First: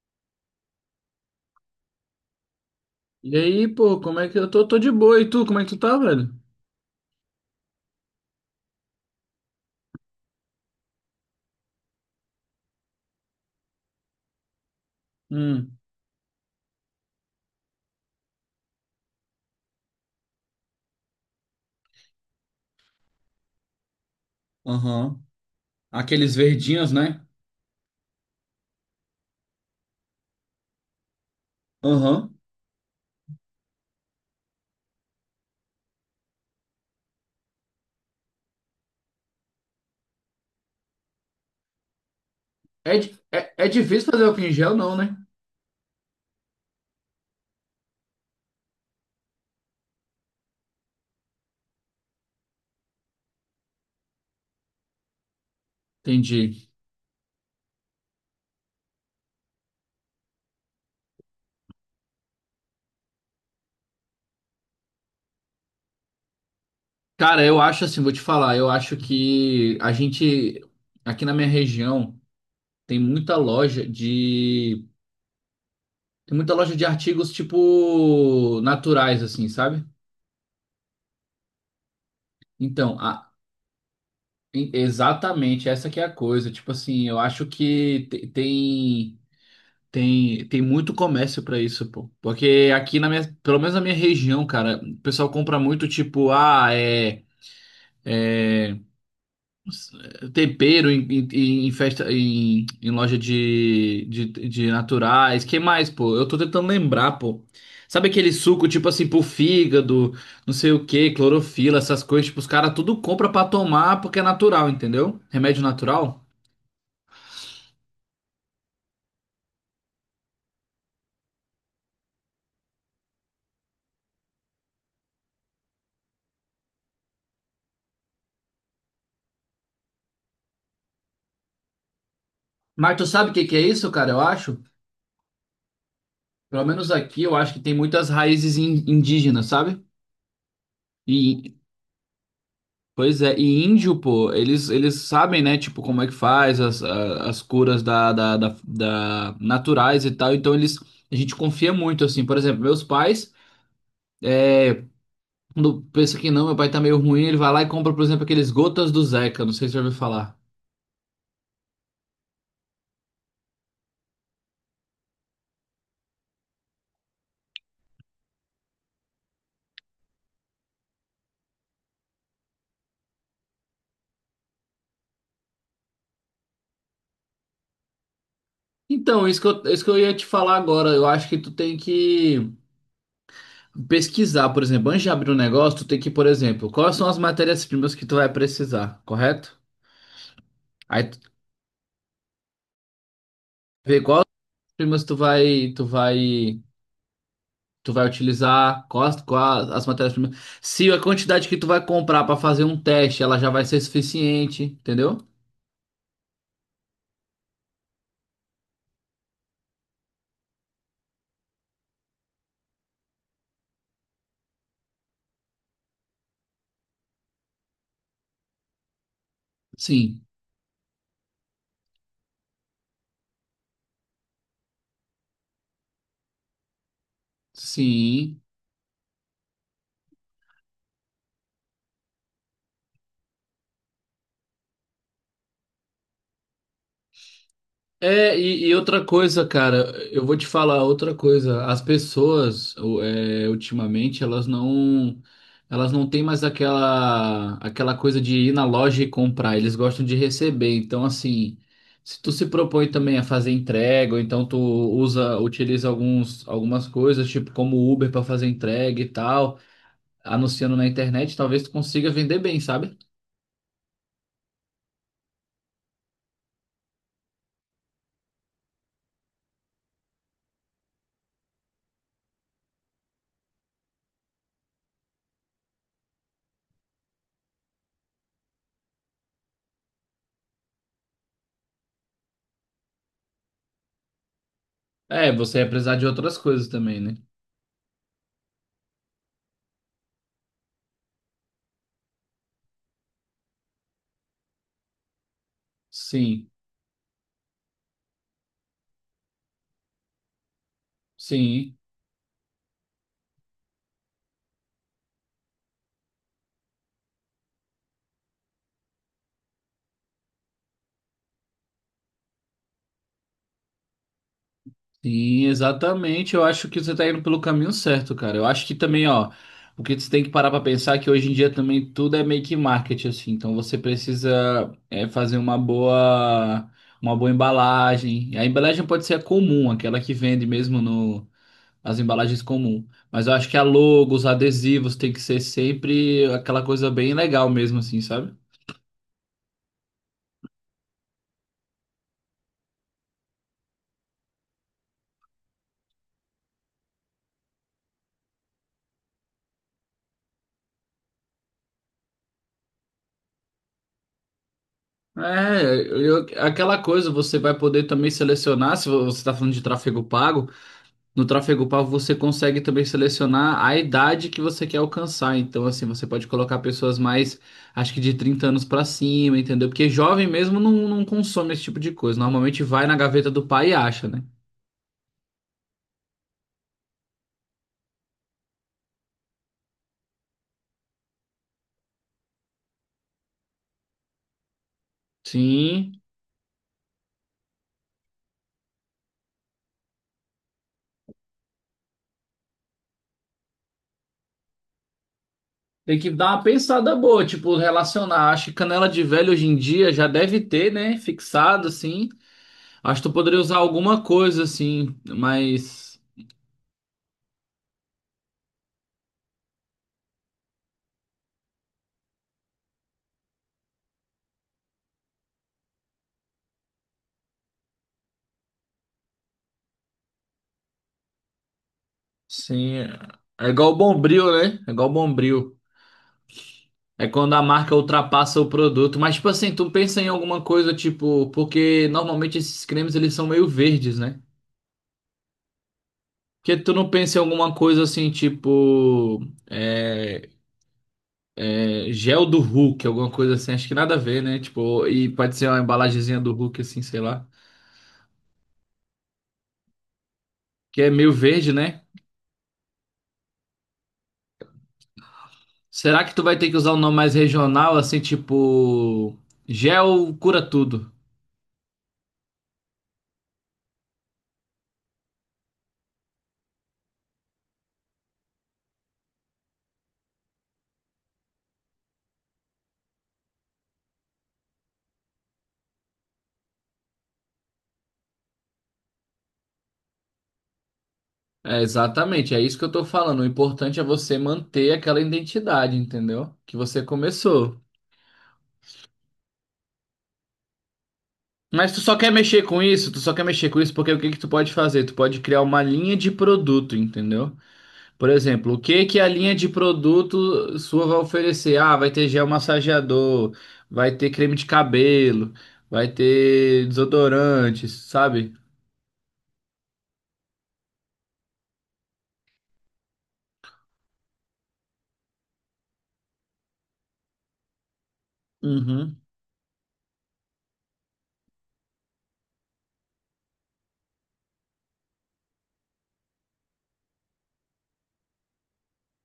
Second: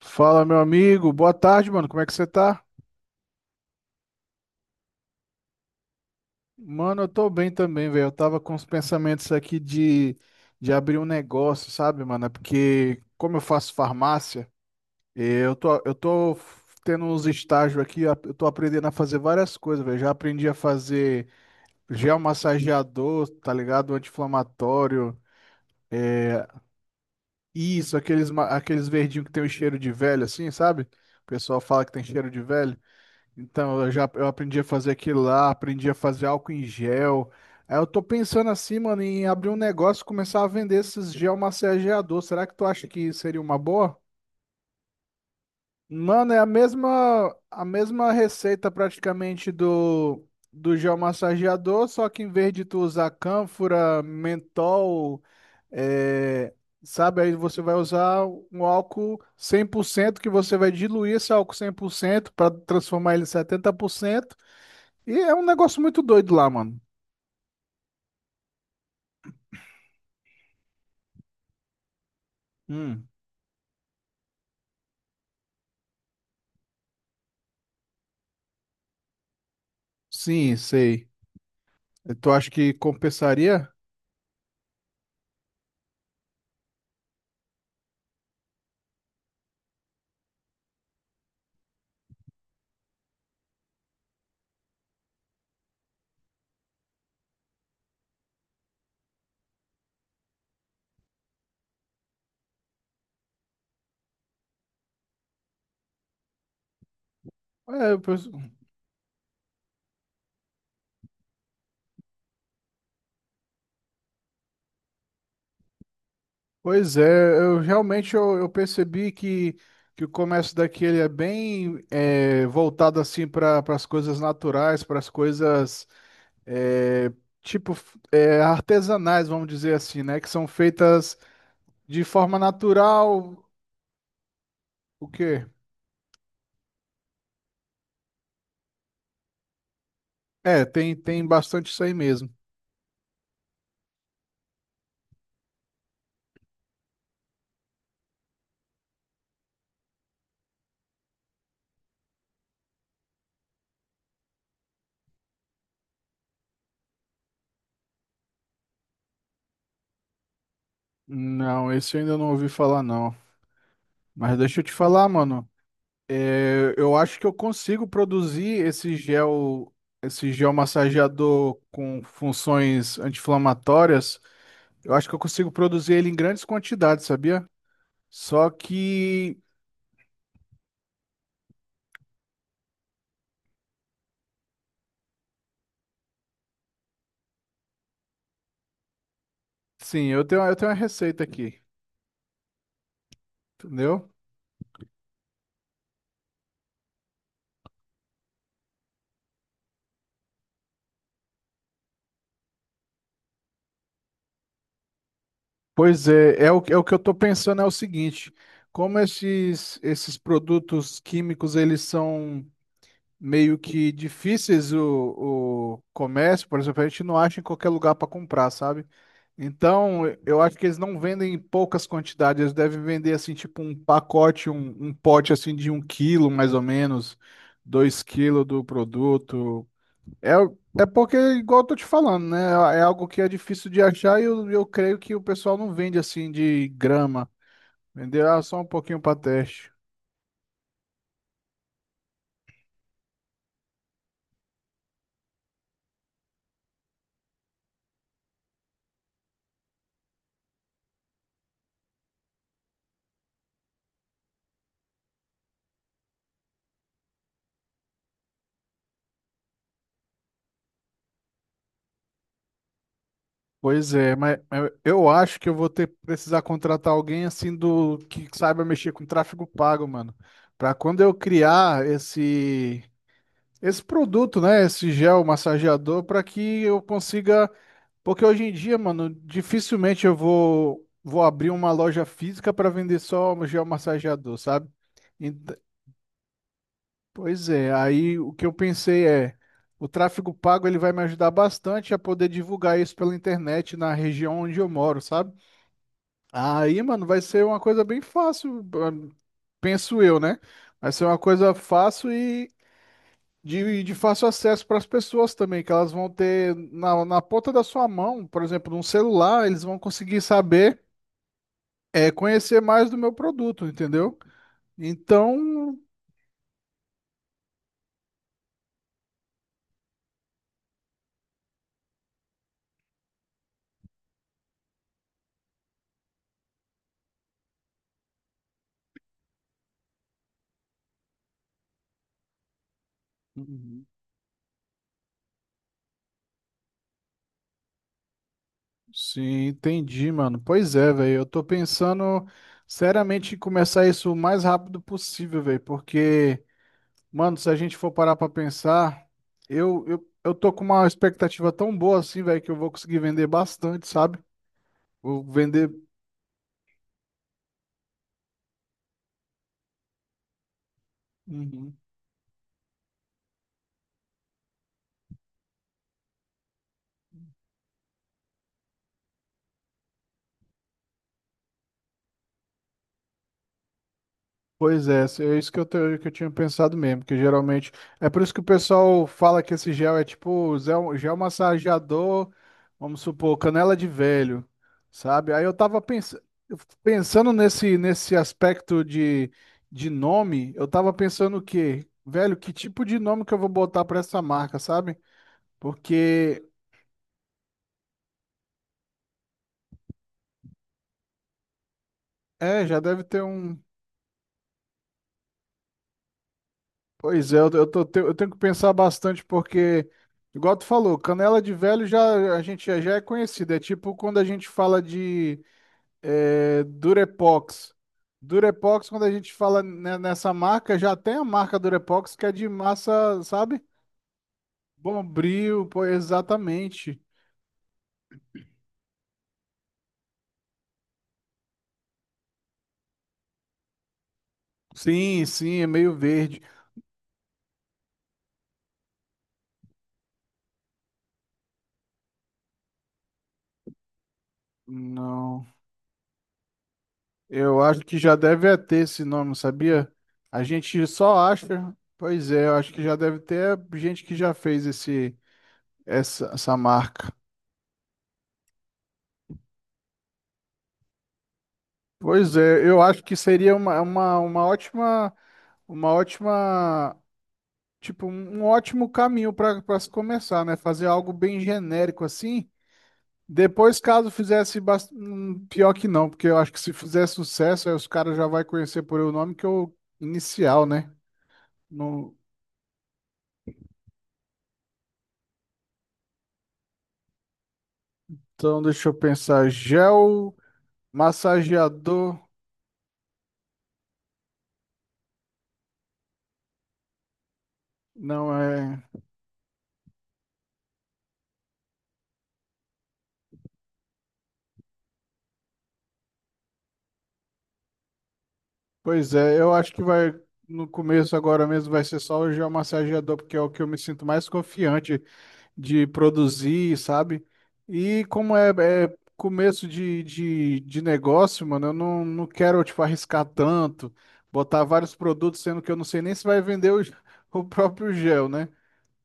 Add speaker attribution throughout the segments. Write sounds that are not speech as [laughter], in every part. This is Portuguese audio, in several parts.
Speaker 1: Fala, meu amigo. Boa tarde, mano. Como é que você tá?
Speaker 2: E aí, pô, como é que eu tô? Tô de boa. E tu, como é que tu tá, velho?
Speaker 1: Mano, eu tô bem também, velho. Eu tava com os pensamentos aqui de abrir um negócio, sabe, mano? É porque, como eu faço farmácia, eu tô,
Speaker 2: Hum.
Speaker 1: eu tô tendo uns estágios aqui, eu tô aprendendo a fazer várias coisas, velho. Já aprendi a fazer gel massageador, tá ligado? Anti-inflamatório.
Speaker 2: Aham. Aqueles
Speaker 1: É,
Speaker 2: verdinhos, né?
Speaker 1: isso, aqueles verdinhos que tem o cheiro de velho, assim, sabe? O pessoal fala que tem cheiro
Speaker 2: Aham.
Speaker 1: de velho. Então, eu aprendi a fazer aquilo lá, aprendi a fazer álcool em gel. Aí eu tô pensando assim, mano, em abrir um negócio e começar a vender esses gel massageador. Será que tu acha
Speaker 2: É,
Speaker 1: que seria uma
Speaker 2: é
Speaker 1: boa?
Speaker 2: difícil fazer álcool em gel, não, né?
Speaker 1: Mano, é a mesma receita praticamente do gel massageador, só que em vez de tu usar cânfora, mentol, é,
Speaker 2: Entendi.
Speaker 1: sabe, aí você vai usar um álcool 100% que você vai diluir esse álcool 100% para transformar ele em 70%. E é um negócio muito doido lá, mano.
Speaker 2: Cara, eu acho assim, vou te falar, eu acho que a gente, aqui na minha região, tem
Speaker 1: Hum,
Speaker 2: muita loja de. Tem muita loja de artigos, tipo, naturais, assim, sabe?
Speaker 1: sim, sei. Tu acha que
Speaker 2: Então,
Speaker 1: compensaria?
Speaker 2: exatamente, essa que é a coisa. Tipo assim, eu acho que tem. Tem muito comércio pra isso, pô. Porque aqui na minha, pelo menos na minha região, cara, o pessoal compra muito tipo, ah, é tempero em, em festa em, em loja de, de naturais. Que mais, pô? Eu tô tentando lembrar, pô.
Speaker 1: É, eu
Speaker 2: Sabe
Speaker 1: pens-
Speaker 2: aquele suco tipo assim pro fígado, não sei o que clorofila, essas coisas, tipo, os caras tudo compra pra tomar porque é natural, entendeu? Remédio natural.
Speaker 1: Pois é, eu realmente eu percebi que o comércio daqui ele é bem é, voltado assim para as coisas naturais, para as coisas é, artesanais, vamos dizer assim, né? Que são feitas de forma
Speaker 2: Mas tu sabe o
Speaker 1: natural.
Speaker 2: que que é isso, cara? Eu acho.
Speaker 1: O quê?
Speaker 2: Pelo menos aqui, eu acho que tem muitas raízes indígenas, sabe?
Speaker 1: É, tem, tem
Speaker 2: E,
Speaker 1: bastante isso aí mesmo.
Speaker 2: pois é, e índio, pô, eles sabem, né, tipo, como é que faz as, as curas da, naturais e tal, então eles, a gente confia muito, assim, por exemplo, meus pais, quando pensa que não, meu pai tá meio ruim, ele vai lá e compra, por exemplo, aqueles gotas do Zeca, não sei se você já ouviu falar.
Speaker 1: Não, esse eu ainda não ouvi falar, não. Mas deixa eu te falar, mano. Eu acho que eu consigo produzir esse gel massageador com funções anti-inflamatórias. Eu acho que eu consigo produzir ele em grandes quantidades, sabia? Só
Speaker 2: Então,
Speaker 1: que,
Speaker 2: isso que eu ia te falar agora, eu acho que tu tem que pesquisar, por exemplo, antes de abrir um negócio, tu tem que, por exemplo, quais são as matérias-primas que tu vai precisar, correto?
Speaker 1: sim, eu tenho uma
Speaker 2: Aí tu
Speaker 1: receita aqui,
Speaker 2: vê
Speaker 1: entendeu?
Speaker 2: qual primas tu vai, tu vai utilizar, quais, quais as matérias-primas. Se a quantidade que tu vai comprar para fazer um teste, ela já vai ser suficiente, entendeu?
Speaker 1: Pois é, é é o que eu estou pensando é o seguinte, como esses produtos químicos, eles são meio que difíceis o comércio, por exemplo, a gente não acha em qualquer lugar para comprar, sabe? Então,
Speaker 2: Sim,
Speaker 1: eu acho que eles não vendem em poucas quantidades, eles devem vender assim, tipo um pacote, um pote assim de um quilo, mais ou menos, dois
Speaker 2: sim.
Speaker 1: quilos do produto. É, é porque, igual eu tô te falando, né? É algo que é difícil de achar e eu creio que o pessoal não vende assim de grama. Vender,
Speaker 2: É,
Speaker 1: ah, só um
Speaker 2: e
Speaker 1: pouquinho
Speaker 2: outra
Speaker 1: para
Speaker 2: coisa,
Speaker 1: teste.
Speaker 2: cara, eu vou te falar outra coisa. As pessoas, é, ultimamente, elas não têm mais aquela, aquela coisa de ir na loja e comprar. Eles gostam de receber. Então, assim, se tu se propõe também a fazer entrega, ou então tu usa, utiliza alguns, algumas coisas, tipo como Uber para fazer entrega e tal, anunciando na internet, talvez tu consiga vender bem, sabe?
Speaker 1: Pois é, mas eu acho que eu vou ter precisar contratar alguém assim do que saiba mexer com tráfego pago, mano, para quando eu criar esse produto, né, esse gel massageador para que eu consiga, porque hoje em dia, mano, dificilmente eu vou abrir uma loja física para vender só o gel massageador, sabe?
Speaker 2: É,
Speaker 1: Ent-
Speaker 2: você ia precisar de outras coisas também, né?
Speaker 1: Pois é, aí o que eu pensei é: o tráfego pago ele vai me ajudar bastante a poder divulgar isso pela internet na região onde eu moro, sabe?
Speaker 2: Sim,
Speaker 1: Aí, mano, vai ser uma coisa bem fácil, ah, penso eu, né? Vai ser uma coisa
Speaker 2: sim.
Speaker 1: fácil e de fácil acesso para as pessoas também, que elas vão ter na ponta da sua mão, por exemplo, num celular, eles vão conseguir saber, é, conhecer mais do meu produto, entendeu?
Speaker 2: Sim,
Speaker 1: Então,
Speaker 2: exatamente. Eu acho que você está indo pelo caminho certo, cara. Eu acho que também, ó, o que você tem que parar para pensar é que hoje em dia também tudo é meio que marketing, assim. Então você precisa é, fazer uma boa embalagem. A embalagem pode ser a comum, aquela que vende mesmo no, as embalagens comum. Mas eu acho que a
Speaker 1: uhum.
Speaker 2: logo, os adesivos tem que ser sempre aquela coisa bem legal mesmo, assim, sabe?
Speaker 1: Sim, entendi, mano. Pois é, velho. Eu tô pensando seriamente em começar isso o mais rápido possível, velho. Porque, mano, se a gente for parar pra pensar, eu tô com uma expectativa tão boa assim, velho, que eu vou conseguir vender bastante, sabe? Vou
Speaker 2: É,
Speaker 1: vender.
Speaker 2: aquela coisa você vai poder também selecionar, se você está falando de tráfego pago. No tráfego
Speaker 1: Uhum.
Speaker 2: pago, você consegue também selecionar a idade que você quer alcançar. Então, assim, você pode colocar pessoas mais, acho que de 30 anos pra cima, entendeu? Porque jovem mesmo não, não consome esse tipo de coisa. Normalmente vai na gaveta do pai e acha, né?
Speaker 1: Pois é, é isso que eu, que eu tinha pensado mesmo, que geralmente. É por isso que o pessoal fala que esse gel é tipo gel massageador, vamos supor, canela de velho, sabe? Aí eu tava
Speaker 2: Sim.
Speaker 1: pensando, pensando nesse aspecto de nome, eu tava pensando o quê? Velho, que tipo de nome que eu vou botar pra essa marca, sabe?
Speaker 2: Tem que dar uma
Speaker 1: Porque,
Speaker 2: pensada boa, tipo, relacionar. Acho que canela de velho hoje em dia já deve ter, né? Fixado, assim.
Speaker 1: é, já
Speaker 2: Acho
Speaker 1: deve
Speaker 2: que tu
Speaker 1: ter
Speaker 2: poderia usar
Speaker 1: um.
Speaker 2: alguma coisa, assim, mas.
Speaker 1: Pois é, eu tenho que pensar bastante porque, igual tu falou, canela de velho já a gente já já é conhecida. É tipo quando a gente fala de eh, Durepox. Durepox, quando a gente fala nessa marca, já tem a marca Durepox que é de
Speaker 2: Sim.
Speaker 1: massa,
Speaker 2: É
Speaker 1: sabe?
Speaker 2: igual o Bombril, né? É igual o Bombril.
Speaker 1: Bombril, pô, exatamente.
Speaker 2: É quando a marca ultrapassa o produto. Mas, tipo assim, tu pensa em alguma coisa, tipo, porque normalmente esses cremes eles são meio verdes, né?
Speaker 1: Sim, sim, é meio verde.
Speaker 2: Porque tu não pensa em alguma coisa assim, tipo, é, é, gel do Hulk, alguma coisa assim, acho que nada a ver, né? Tipo, e pode
Speaker 1: Não,
Speaker 2: ser uma embalagenzinha do Hulk, assim, sei lá.
Speaker 1: eu acho que já deve é ter esse nome, sabia? A
Speaker 2: Que
Speaker 1: gente
Speaker 2: é meio
Speaker 1: só
Speaker 2: verde,
Speaker 1: acha.
Speaker 2: né?
Speaker 1: Pois é, eu acho que já deve ter gente que já fez esse.
Speaker 2: Será que tu
Speaker 1: essa,
Speaker 2: vai ter
Speaker 1: essa
Speaker 2: que usar um nome
Speaker 1: marca.
Speaker 2: mais regional, assim, tipo, gel cura tudo?
Speaker 1: Pois é, eu acho que seria uma, uma ótima, tipo, um ótimo caminho para se começar, né? Fazer algo bem genérico assim. Depois, caso fizesse pior que não, porque eu acho que se fizer sucesso, aí os caras já vai conhecer por o nome que eu inicial, né?
Speaker 2: É,
Speaker 1: Não-
Speaker 2: exatamente, é isso que eu tô falando. O importante é você manter aquela identidade, entendeu? Que você começou.
Speaker 1: Então, deixa eu pensar. Gel massageador,
Speaker 2: Tu só quer mexer com isso porque o que que tu pode fazer? Tu pode criar uma linha de produto, entendeu? Por
Speaker 1: não
Speaker 2: exemplo, o
Speaker 1: é.
Speaker 2: que que a linha de produto sua vai oferecer? Ah, vai ter gel massageador, vai ter creme de cabelo, vai ter desodorantes, sabe?
Speaker 1: Pois é, eu acho que vai no começo agora mesmo vai ser só o geomassageador, porque é o que eu me sinto mais confiante de produzir, sabe? E como é, é
Speaker 2: Uhum.
Speaker 1: começo de negócio, mano, eu não quero, tipo, arriscar tanto, botar vários produtos, sendo que eu não sei nem se vai vender [laughs] o próprio gel, né?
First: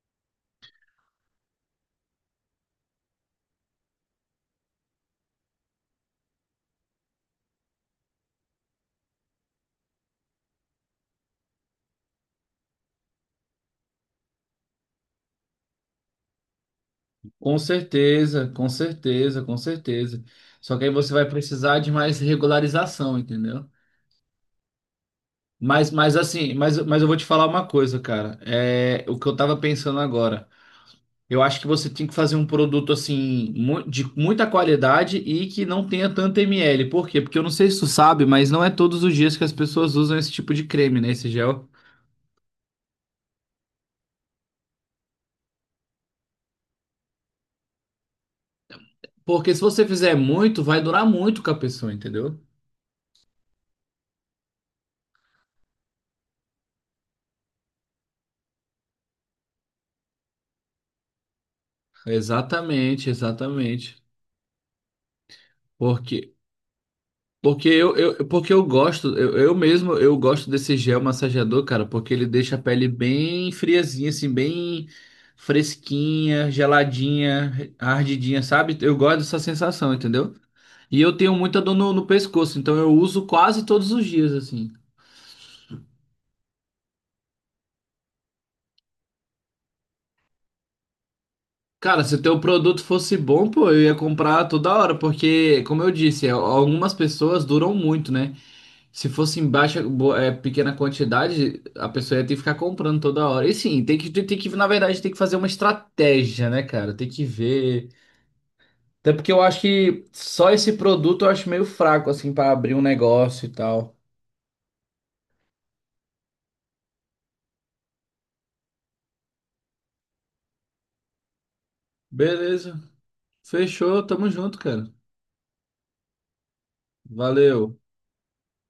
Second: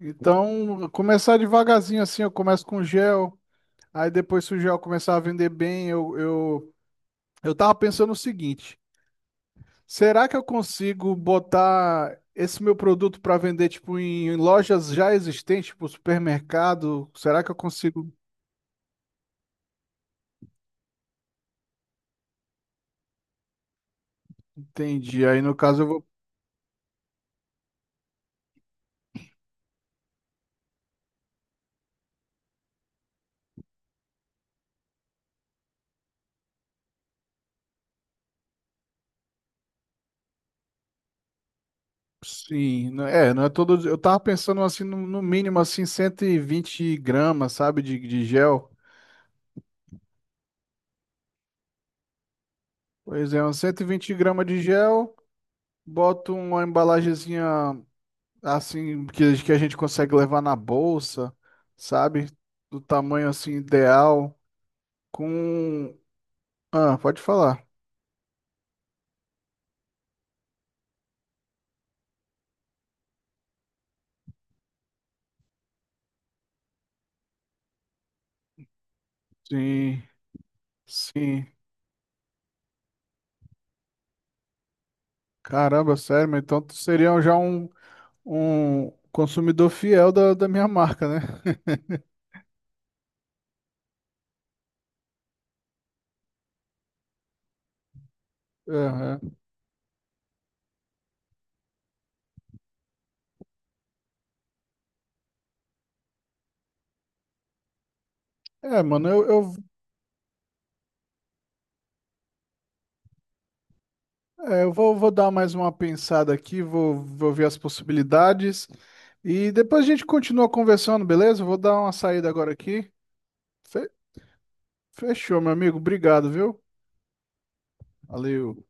Speaker 1: Então, começar devagarzinho assim, eu começo com gel, aí depois se o gel começar a vender bem, eu tava pensando o seguinte. Será que eu consigo botar esse meu produto para vender tipo em, em lojas já existentes, tipo supermercado? Será que eu consigo?
Speaker 2: Com certeza. Só que aí você vai precisar de mais regularização, entendeu?
Speaker 1: Entendi. Aí no caso eu vou
Speaker 2: Mas eu vou te falar uma coisa, cara. É o que eu tava pensando agora. Eu acho que você tem que fazer um produto assim de muita qualidade e que não tenha tanto ml. Por quê? Porque eu não sei se tu sabe, mas não é todos os dias que as pessoas usam esse tipo de creme, né? Esse gel.
Speaker 1: sim, é, não é todo, eu tava pensando assim no mínimo assim 120 gramas, sabe, de gel.
Speaker 2: Porque se você fizer muito, vai durar muito com a pessoa, entendeu?
Speaker 1: Pois é, uns 120 gramas de gel, boto uma embalagenzinha assim que a gente consegue levar na bolsa, sabe? Do
Speaker 2: Exatamente,
Speaker 1: tamanho assim
Speaker 2: exatamente.
Speaker 1: ideal com...
Speaker 2: Porque
Speaker 1: Ah, pode falar.
Speaker 2: Porque eu gosto, eu mesmo, eu gosto desse gel massageador, cara, porque ele deixa a pele bem friazinha, assim, bem fresquinha, geladinha, ardidinha, sabe? Eu gosto dessa sensação,
Speaker 1: Sim,
Speaker 2: entendeu? E eu tenho
Speaker 1: sim.
Speaker 2: muita dor no, no pescoço, então eu uso quase todos os dias, assim.
Speaker 1: Caramba, sério, mas então tu seria um, já um, um consumidor fiel da minha marca, né?
Speaker 2: Cara, se o teu produto fosse bom, pô, eu ia comprar toda hora, porque, como eu disse, é, algumas pessoas duram muito, né? Se
Speaker 1: Aham.
Speaker 2: fosse em baixa, é, pequena quantidade, a pessoa ia ter que ficar comprando toda hora. E sim, na verdade, tem que fazer uma estratégia, né, cara? Tem que ver.
Speaker 1: É, é, mano,
Speaker 2: Até porque eu acho que só esse produto eu acho meio fraco, assim, pra abrir um negócio e tal.
Speaker 1: eu vou, vou dar mais uma pensada aqui, vou, vou ver as possibilidades e depois a gente continua conversando, beleza? Eu vou dar uma saída agora
Speaker 2: Beleza.
Speaker 1: aqui. Fe-
Speaker 2: Fechou, tamo junto, cara.
Speaker 1: Fechou, meu amigo. Obrigado, viu?
Speaker 2: Valeu.
Speaker 1: Valeu.